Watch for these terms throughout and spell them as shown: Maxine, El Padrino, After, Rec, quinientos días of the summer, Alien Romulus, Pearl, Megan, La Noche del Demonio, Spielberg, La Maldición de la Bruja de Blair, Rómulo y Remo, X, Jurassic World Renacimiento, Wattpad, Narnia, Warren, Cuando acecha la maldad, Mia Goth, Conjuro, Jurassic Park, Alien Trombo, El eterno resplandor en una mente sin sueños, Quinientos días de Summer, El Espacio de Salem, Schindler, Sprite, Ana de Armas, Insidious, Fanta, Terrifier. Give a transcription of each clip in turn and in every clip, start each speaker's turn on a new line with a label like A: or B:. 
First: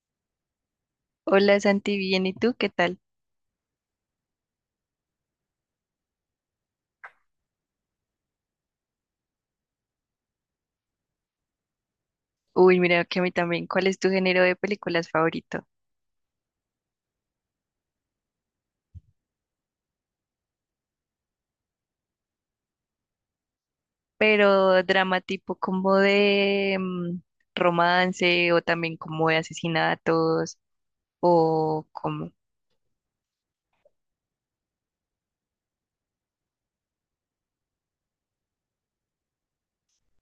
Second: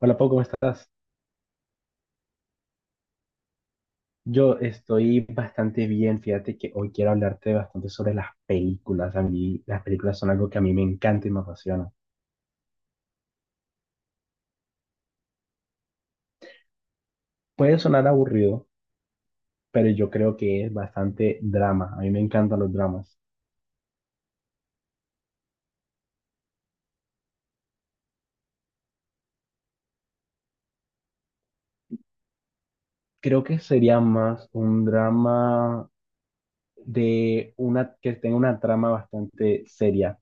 A: Hola Pau, ¿cómo estás?
B: Hola Santi, bien, ¿y tú qué tal?
A: Yo estoy bastante bien, fíjate que hoy quiero hablarte bastante sobre las películas. A mí las películas son algo que a mí me encanta y me apasiona.
B: Uy, mira que a mí también. ¿Cuál es tu género de películas favorito?
A: Puede sonar aburrido, pero yo creo que es bastante drama. A mí me encantan los dramas.
B: Pero drama tipo como de romance o también como de asesinatos o como.
A: Creo que sería más un drama de una que tenga una trama bastante seria.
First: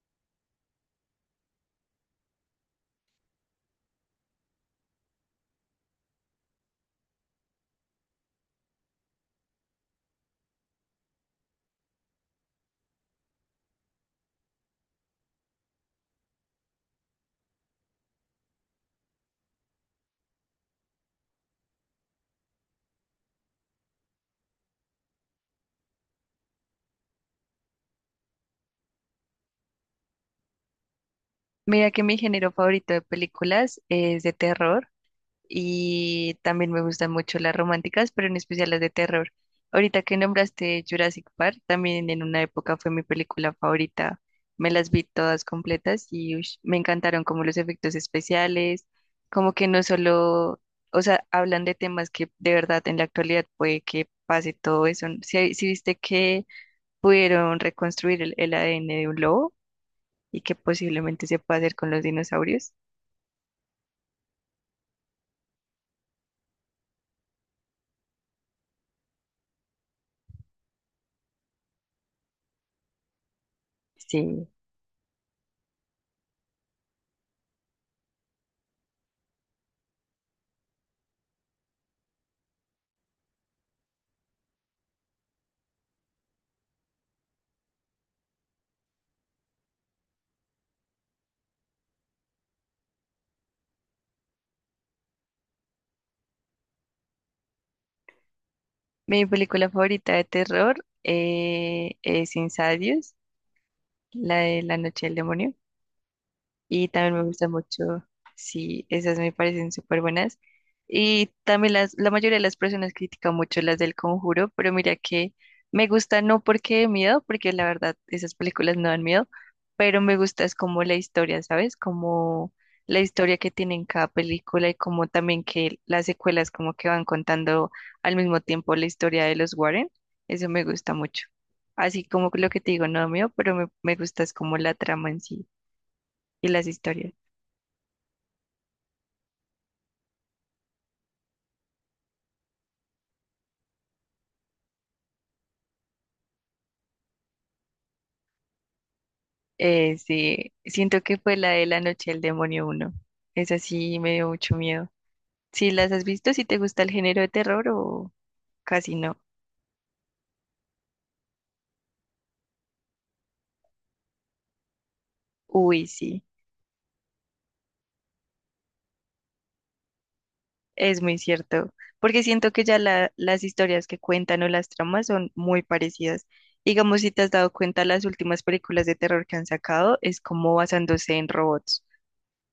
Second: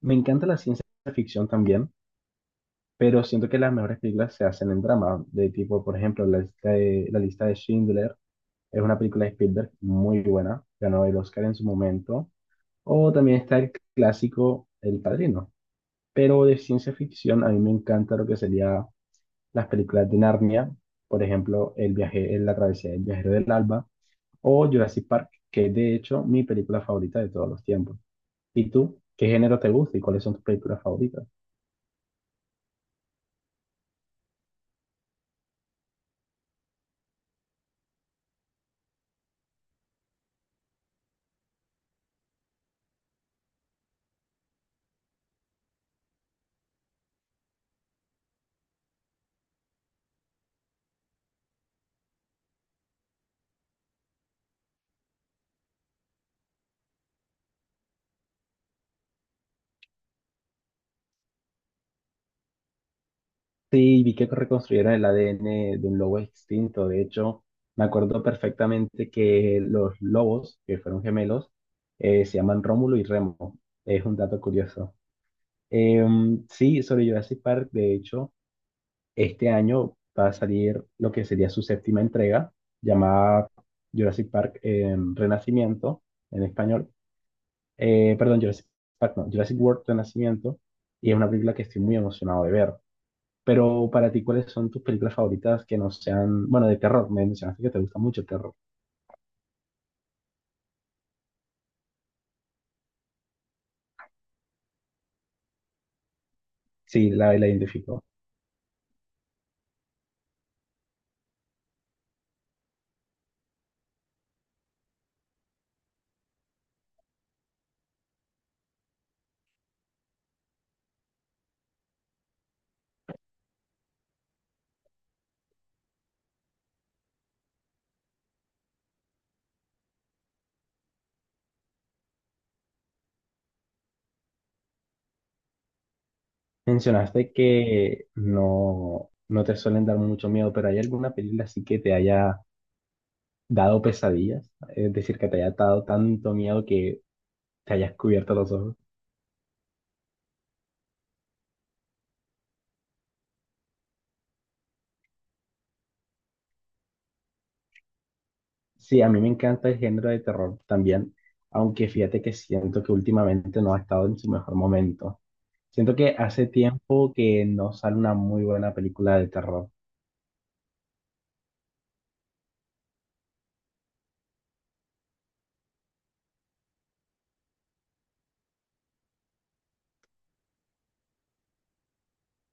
A: Me encanta la ciencia ficción también, pero siento que las mejores películas se hacen en drama, de tipo, por ejemplo, la lista de Schindler. Es una película de Spielberg muy buena, ganó el Oscar en su momento. O también está el clásico El Padrino. Pero de ciencia ficción a mí me encanta lo que sería las películas de Narnia, por ejemplo, El viaje, en la travesía del viajero del alba o Jurassic Park, que es de hecho mi película favorita de todos los tiempos. ¿Y tú? ¿Qué género te gusta y cuáles son tus películas favoritas?
B: Mira que mi género favorito de películas es de terror. Y también me gustan mucho las románticas, pero en especial las de terror. Ahorita que nombraste Jurassic Park, también en una época fue mi película favorita. Me las vi todas completas y ush, me encantaron como los efectos especiales, como que no solo, o sea, hablan de temas que de verdad en la actualidad puede que pase todo eso. Si viste que pudieron reconstruir el ADN de un lobo y que posiblemente se pueda hacer con los dinosaurios,
A: Sí, vi que reconstruyeron el ADN de un lobo extinto. De hecho, me acuerdo perfectamente que los lobos, que fueron gemelos, se llaman Rómulo y Remo. Es un dato
B: sí.
A: curioso. Sí, sobre Jurassic Park, de hecho, este año va a salir lo que sería su séptima entrega, llamada Jurassic Park Renacimiento, en español. Perdón, Jurassic Park, no, Jurassic World Renacimiento. Y es una película que estoy muy emocionado de ver. Pero para ti, ¿cuáles son tus películas favoritas que no sean, bueno, de terror? Me mencionaste que te gusta mucho el terror.
B: Mi película favorita de terror es Insidious, la de La Noche del Demonio y
A: Sí,
B: también me
A: la,
B: gusta
A: la identifico.
B: mucho, sí, esas me parecen súper buenas. Y también la mayoría de las personas critican mucho las del Conjuro, pero mira que me gusta no porque de miedo, porque la verdad esas películas no dan miedo, pero me gusta es como la historia, ¿sabes? Como la historia que tiene en cada película y como también que las secuelas como que van contando al mismo tiempo la historia de los Warren, eso me gusta mucho. Así como lo que te digo, no da miedo, pero me gusta es como la trama en sí y las historias.
A: Mencionaste que no, no te suelen dar mucho miedo, pero ¿hay alguna película así que te haya dado pesadillas? Es decir, que te haya dado tanto miedo que te hayas cubierto los ojos.
B: Sí, siento que fue la de La Noche del Demonio uno. Esa sí me dio mucho miedo. Si las has visto, si te gusta el género de terror o casi
A: Sí, a
B: no.
A: mí me encanta el género de terror también, aunque fíjate que siento que últimamente no ha estado en su mejor momento.
B: Uy,
A: Siento que
B: sí,
A: hace tiempo que no sale una muy buena película de terror.
B: es muy cierto. Porque siento que ya las historias que cuentan o las tramas son muy parecidas. Digamos, si te has dado cuenta, las últimas películas de terror que han sacado es como basándose en robots.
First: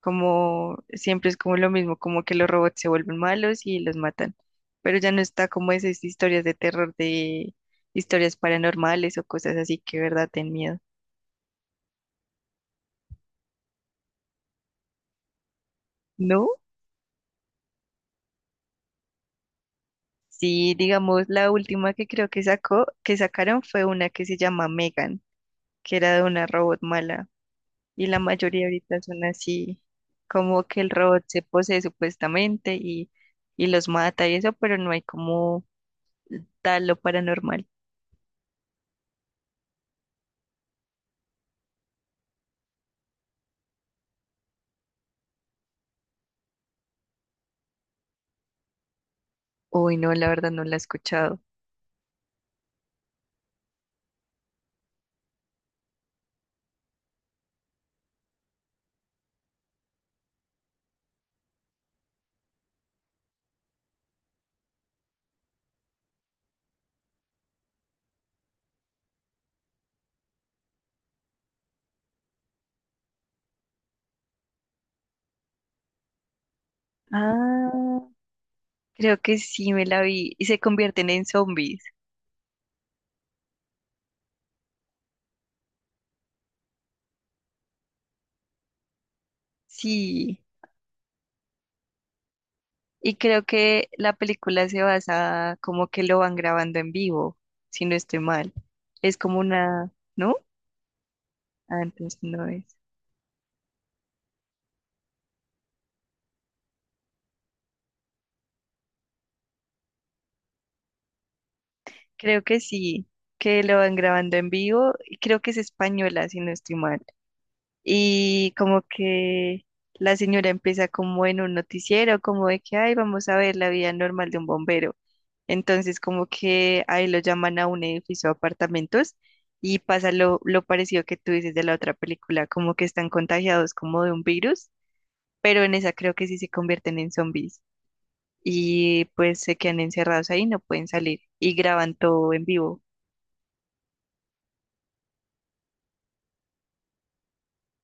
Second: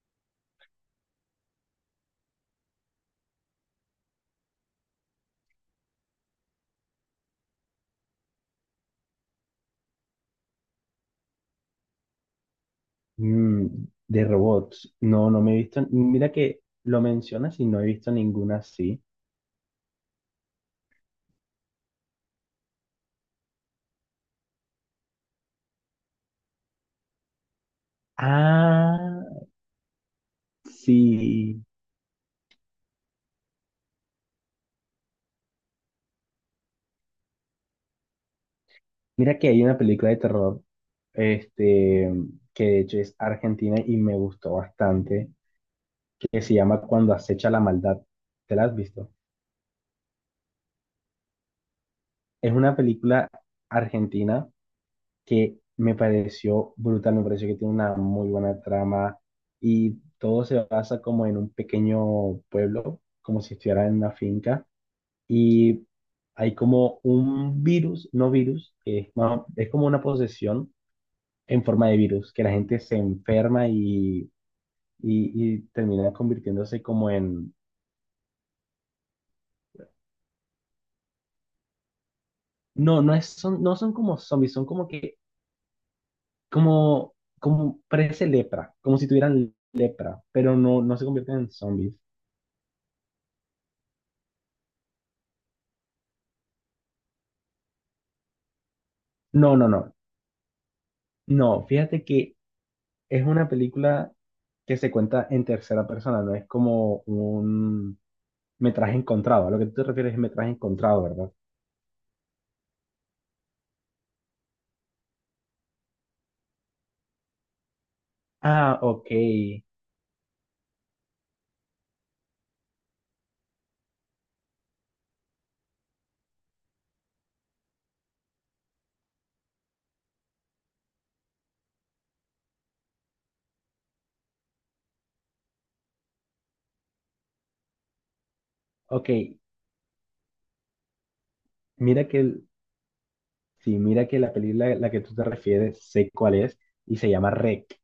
B: Como siempre es como lo mismo, como que los robots se vuelven malos y los matan, pero ya no está como esas historias de terror de historias paranormales o cosas así que de verdad ten miedo.
A: Mm, de robots. No, no me he visto. Mira
B: ¿No?
A: que lo mencionas y no he visto ninguna así.
B: Sí, digamos, la última que creo que sacó, que sacaron fue una que se llama Megan, que era de una robot mala, y la mayoría ahorita son
A: Ah,
B: así, como que el robot se
A: sí.
B: posee supuestamente y los mata y eso, pero no hay como tal lo paranormal.
A: Mira que hay una película de terror, este, que de hecho es argentina y me gustó bastante, que se llama Cuando acecha la maldad. ¿Te la has visto?
B: Uy, no, la verdad no la he escuchado.
A: Es una película argentina que me pareció brutal, me pareció que tiene una muy buena trama y todo se basa como en un pequeño pueblo, como si estuviera en una finca y hay como un virus, no virus, que es, más- es como una posesión en forma de virus, que la gente se enferma y termina convirtiéndose como en...
B: Ah, creo que sí me la vi. Y se convierten en zombies.
A: No, no, no son como zombies, son como que, como, como parece lepra, como si tuvieran lepra,
B: Sí.
A: pero no, no se convierten en zombies.
B: Y creo que la película se basa como que lo van grabando en vivo, si no estoy mal. Es como
A: No, no,
B: una,
A: no,
B: ¿no?
A: no,
B: Ah,
A: fíjate
B: entonces
A: que
B: no es.
A: es una película que se cuenta en tercera persona, no es como un metraje encontrado. A lo que tú te refieres es metraje encontrado, ¿verdad?
B: Creo que sí, que lo van grabando en vivo y creo que es española, si no estoy mal. Y
A: Ah,
B: como
A: ok,
B: que la señora empieza como en un noticiero, como de que, ay, vamos a ver la vida normal de un bombero. Entonces como que ahí lo llaman a un edificio de apartamentos y pasa lo parecido que tú dices de la otra película, como que están contagiados como de un virus, pero en esa creo que sí se convierten en zombies y
A: ok.
B: pues se quedan encerrados ahí, no pueden salir y graban
A: Mira que,
B: todo en vivo.
A: sí, mira que la película a la que tú te refieres, sé cuál es, y se llama Rec.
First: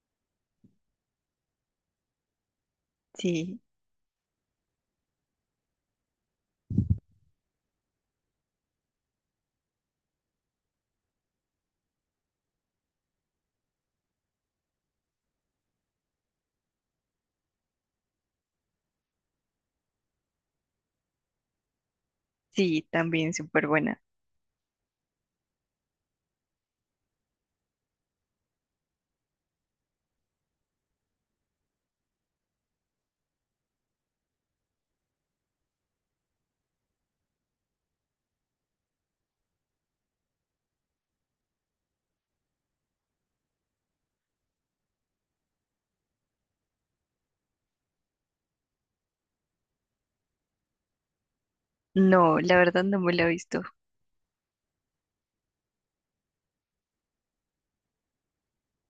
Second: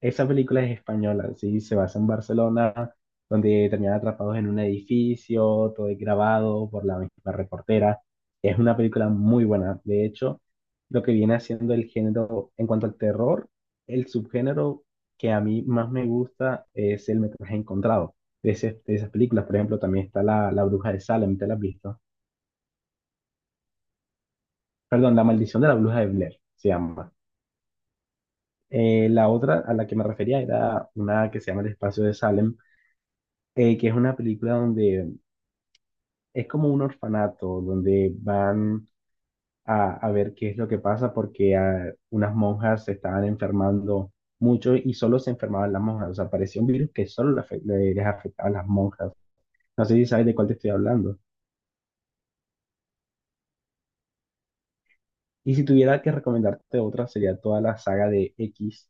A: Esa película es española, sí, se basa en Barcelona,
B: Sí,
A: donde terminan atrapados en un edificio, todo es grabado por la misma reportera. Es una película muy buena. De hecho, lo que viene haciendo el género en cuanto al terror, el subgénero que a mí más me gusta es el metraje encontrado de, de esas películas. Por ejemplo, también está La Bruja de Salem, ¿te la has visto?
B: sí, también súper buena.
A: Perdón, La Maldición de la Bruja de Blair se llama. La otra a la que me refería era una que se llama El Espacio de Salem, que es una película donde es como un orfanato, donde van a ver qué es lo que pasa porque unas monjas se estaban enfermando mucho y solo se enfermaban las monjas, o sea, parecía un virus que solo le les afectaba a las monjas. No sé si sabes de cuál te estoy hablando.
B: No, la verdad no me la he visto.
A: Y si tuviera que recomendarte otra, sería toda la saga de X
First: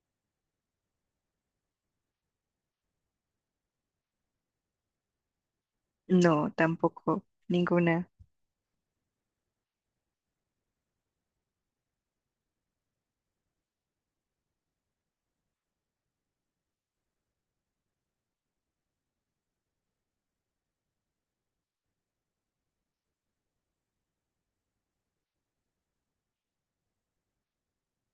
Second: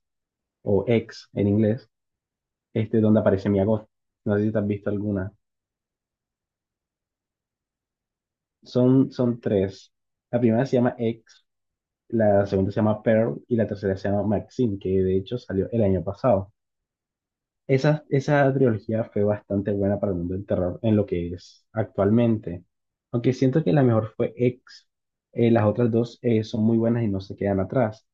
A: o X en inglés, donde aparece Mia Goth. No sé si te has visto alguna.
B: No, tampoco, ninguna.
A: Son, son tres. La primera se llama X, la segunda se llama Pearl y la tercera se llama Maxine, que de hecho salió el año pasado. Esa trilogía fue bastante buena para el mundo del terror en lo que es actualmente. Aunque siento que la mejor fue X, las otras dos son muy buenas y no se quedan atrás.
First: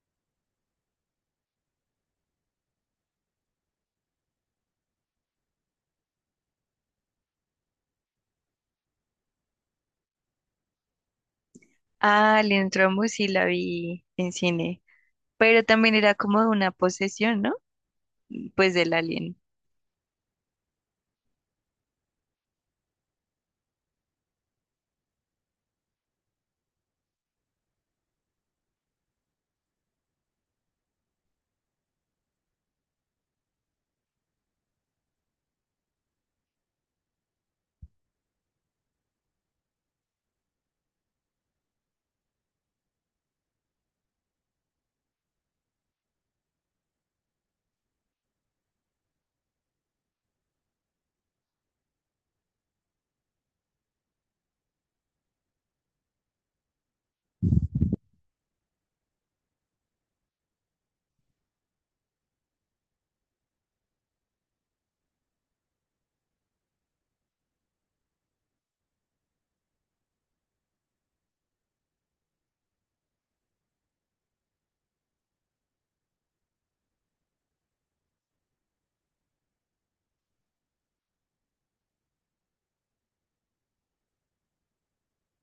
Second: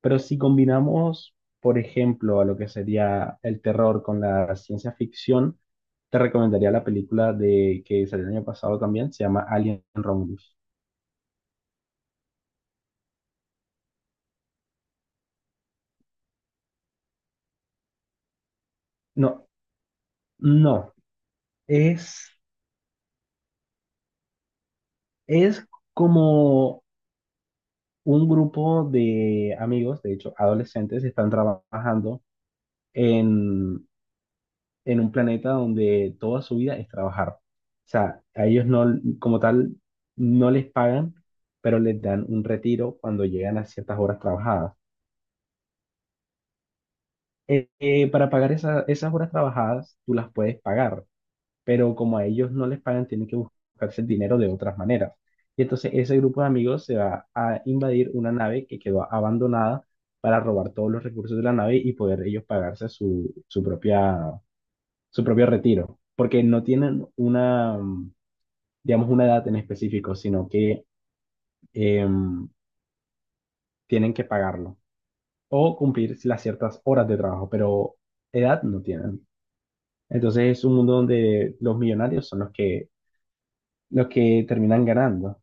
A: Pero si combinamos, por ejemplo, a lo que sería el terror con la ciencia ficción, te recomendaría la película de que salió el año pasado también, se llama Alien Romulus.
B: Ah, Alien Trombo sí la vi en cine, pero también era como de una posesión, ¿no? Pues del
A: No,
B: alien.
A: no, es Es como un grupo de amigos, de hecho, adolescentes, están trabajando en, en un planeta donde toda su vida es trabajar. O sea, a ellos no, como tal, no les pagan, pero les dan un retiro cuando llegan a ciertas horas trabajadas. Para pagar esas horas trabajadas, tú las puedes pagar, pero como a ellos no les pagan, tienen que buscarse el dinero de otras maneras. Y entonces ese grupo de amigos se va a invadir una nave que quedó abandonada para robar todos los recursos de la nave y poder ellos pagarse su propio retiro, porque no tienen una, digamos, una edad en específico, sino que em, tienen que pagarlo o cumplir las ciertas horas de trabajo, pero edad no tienen. Entonces es un mundo donde los millonarios son los que terminan ganando.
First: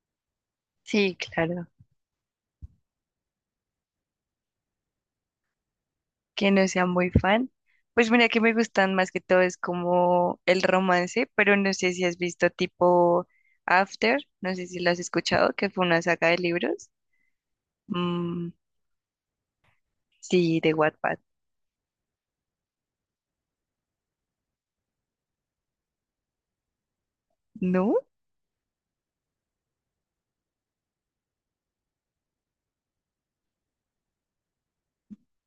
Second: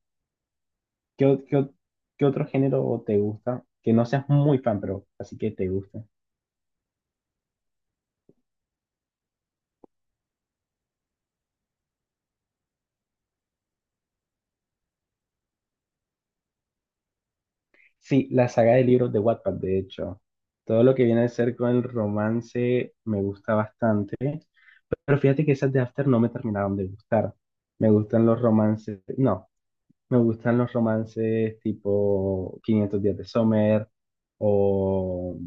B: Sí,
A: ¿Qué, o- qué,
B: claro,
A: o- ¿Qué otro género te gusta? Que no seas muy fan, pero así que te gusta.
B: que no sea muy fan. Pues mira que me gustan más que todo es como el romance, pero no sé si has visto tipo After, no sé si lo has escuchado, que fue una saga de libros.
A: Sí, la
B: Mm,
A: saga de libros de Wattpad, de hecho.
B: sí, de
A: Todo lo que
B: Wattpad,
A: viene a ser con el romance me gusta bastante. Pero fíjate que esas de After no me terminaron de gustar. Me
B: ¿no?
A: gustan los romances, no, me gustan los romances tipo Quinientos días de Summer o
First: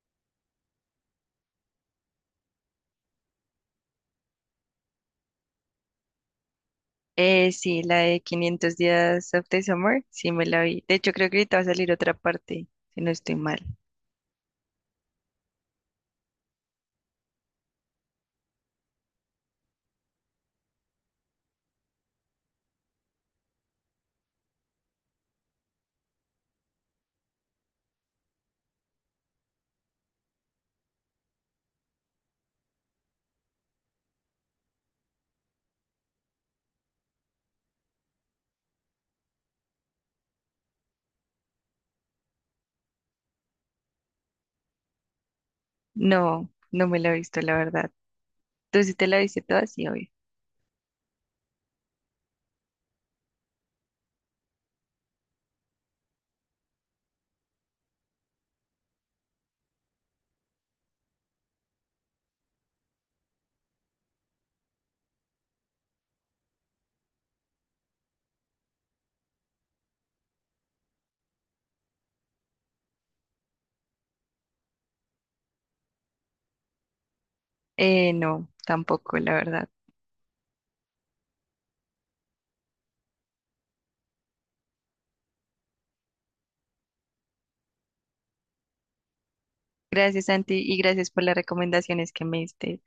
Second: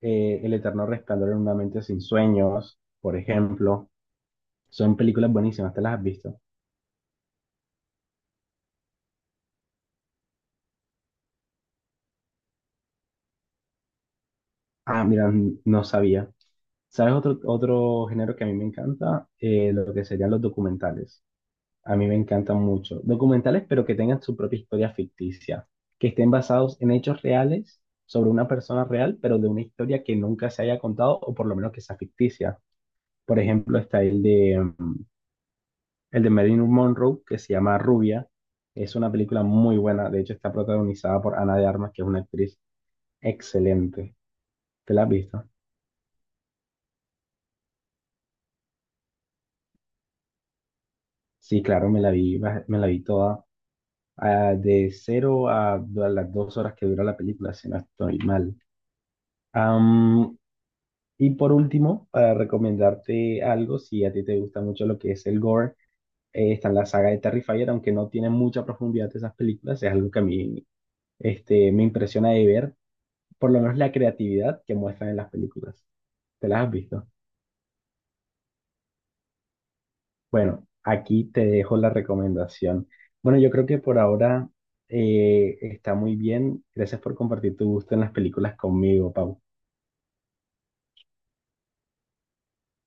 A: El eterno resplandor en una mente sin sueños, por ejemplo. Son películas buenísimas, ¿te las has visto?
B: Sí, la de 500 días of the summer, sí me la vi. De hecho, creo que ahorita va a salir otra parte, si no estoy mal.
A: Ah, mira, no sabía. ¿Sabes otro, otro género que a mí me encanta? Lo que serían los documentales. A mí me encantan mucho. Documentales, pero que tengan su propia historia ficticia, que estén basados en hechos reales sobre una persona real, pero de una historia que nunca se haya contado o por lo menos que sea ficticia. Por ejemplo, está el de, el de Marilyn Monroe, que se llama Rubia. Es una película muy buena. De hecho, está protagonizada por Ana de Armas, que es una actriz excelente. ¿Te la has visto?
B: No, no me la he visto, la verdad. ¿Tú sí te la viste toda? Sí, obvio.
A: Sí, claro, me la vi, me la vi toda, de cero a las 2 horas que dura la película, si no estoy mal. Am, y por último, para recomendarte algo, si a ti te gusta mucho lo que es el gore, está en la saga de Terrifier, aunque no tiene mucha profundidad de esas películas, es algo que a mí me impresiona de ver, por lo menos la creatividad que muestran en las películas. ¿Te las has visto?
B: No, tampoco, la verdad.
A: Bueno, aquí te dejo la recomendación. Bueno, yo creo que por ahora está muy bien. Gracias por compartir tu gusto en las películas conmigo, Pau.
B: Gracias, Santi, y gracias por las recomendaciones que me diste.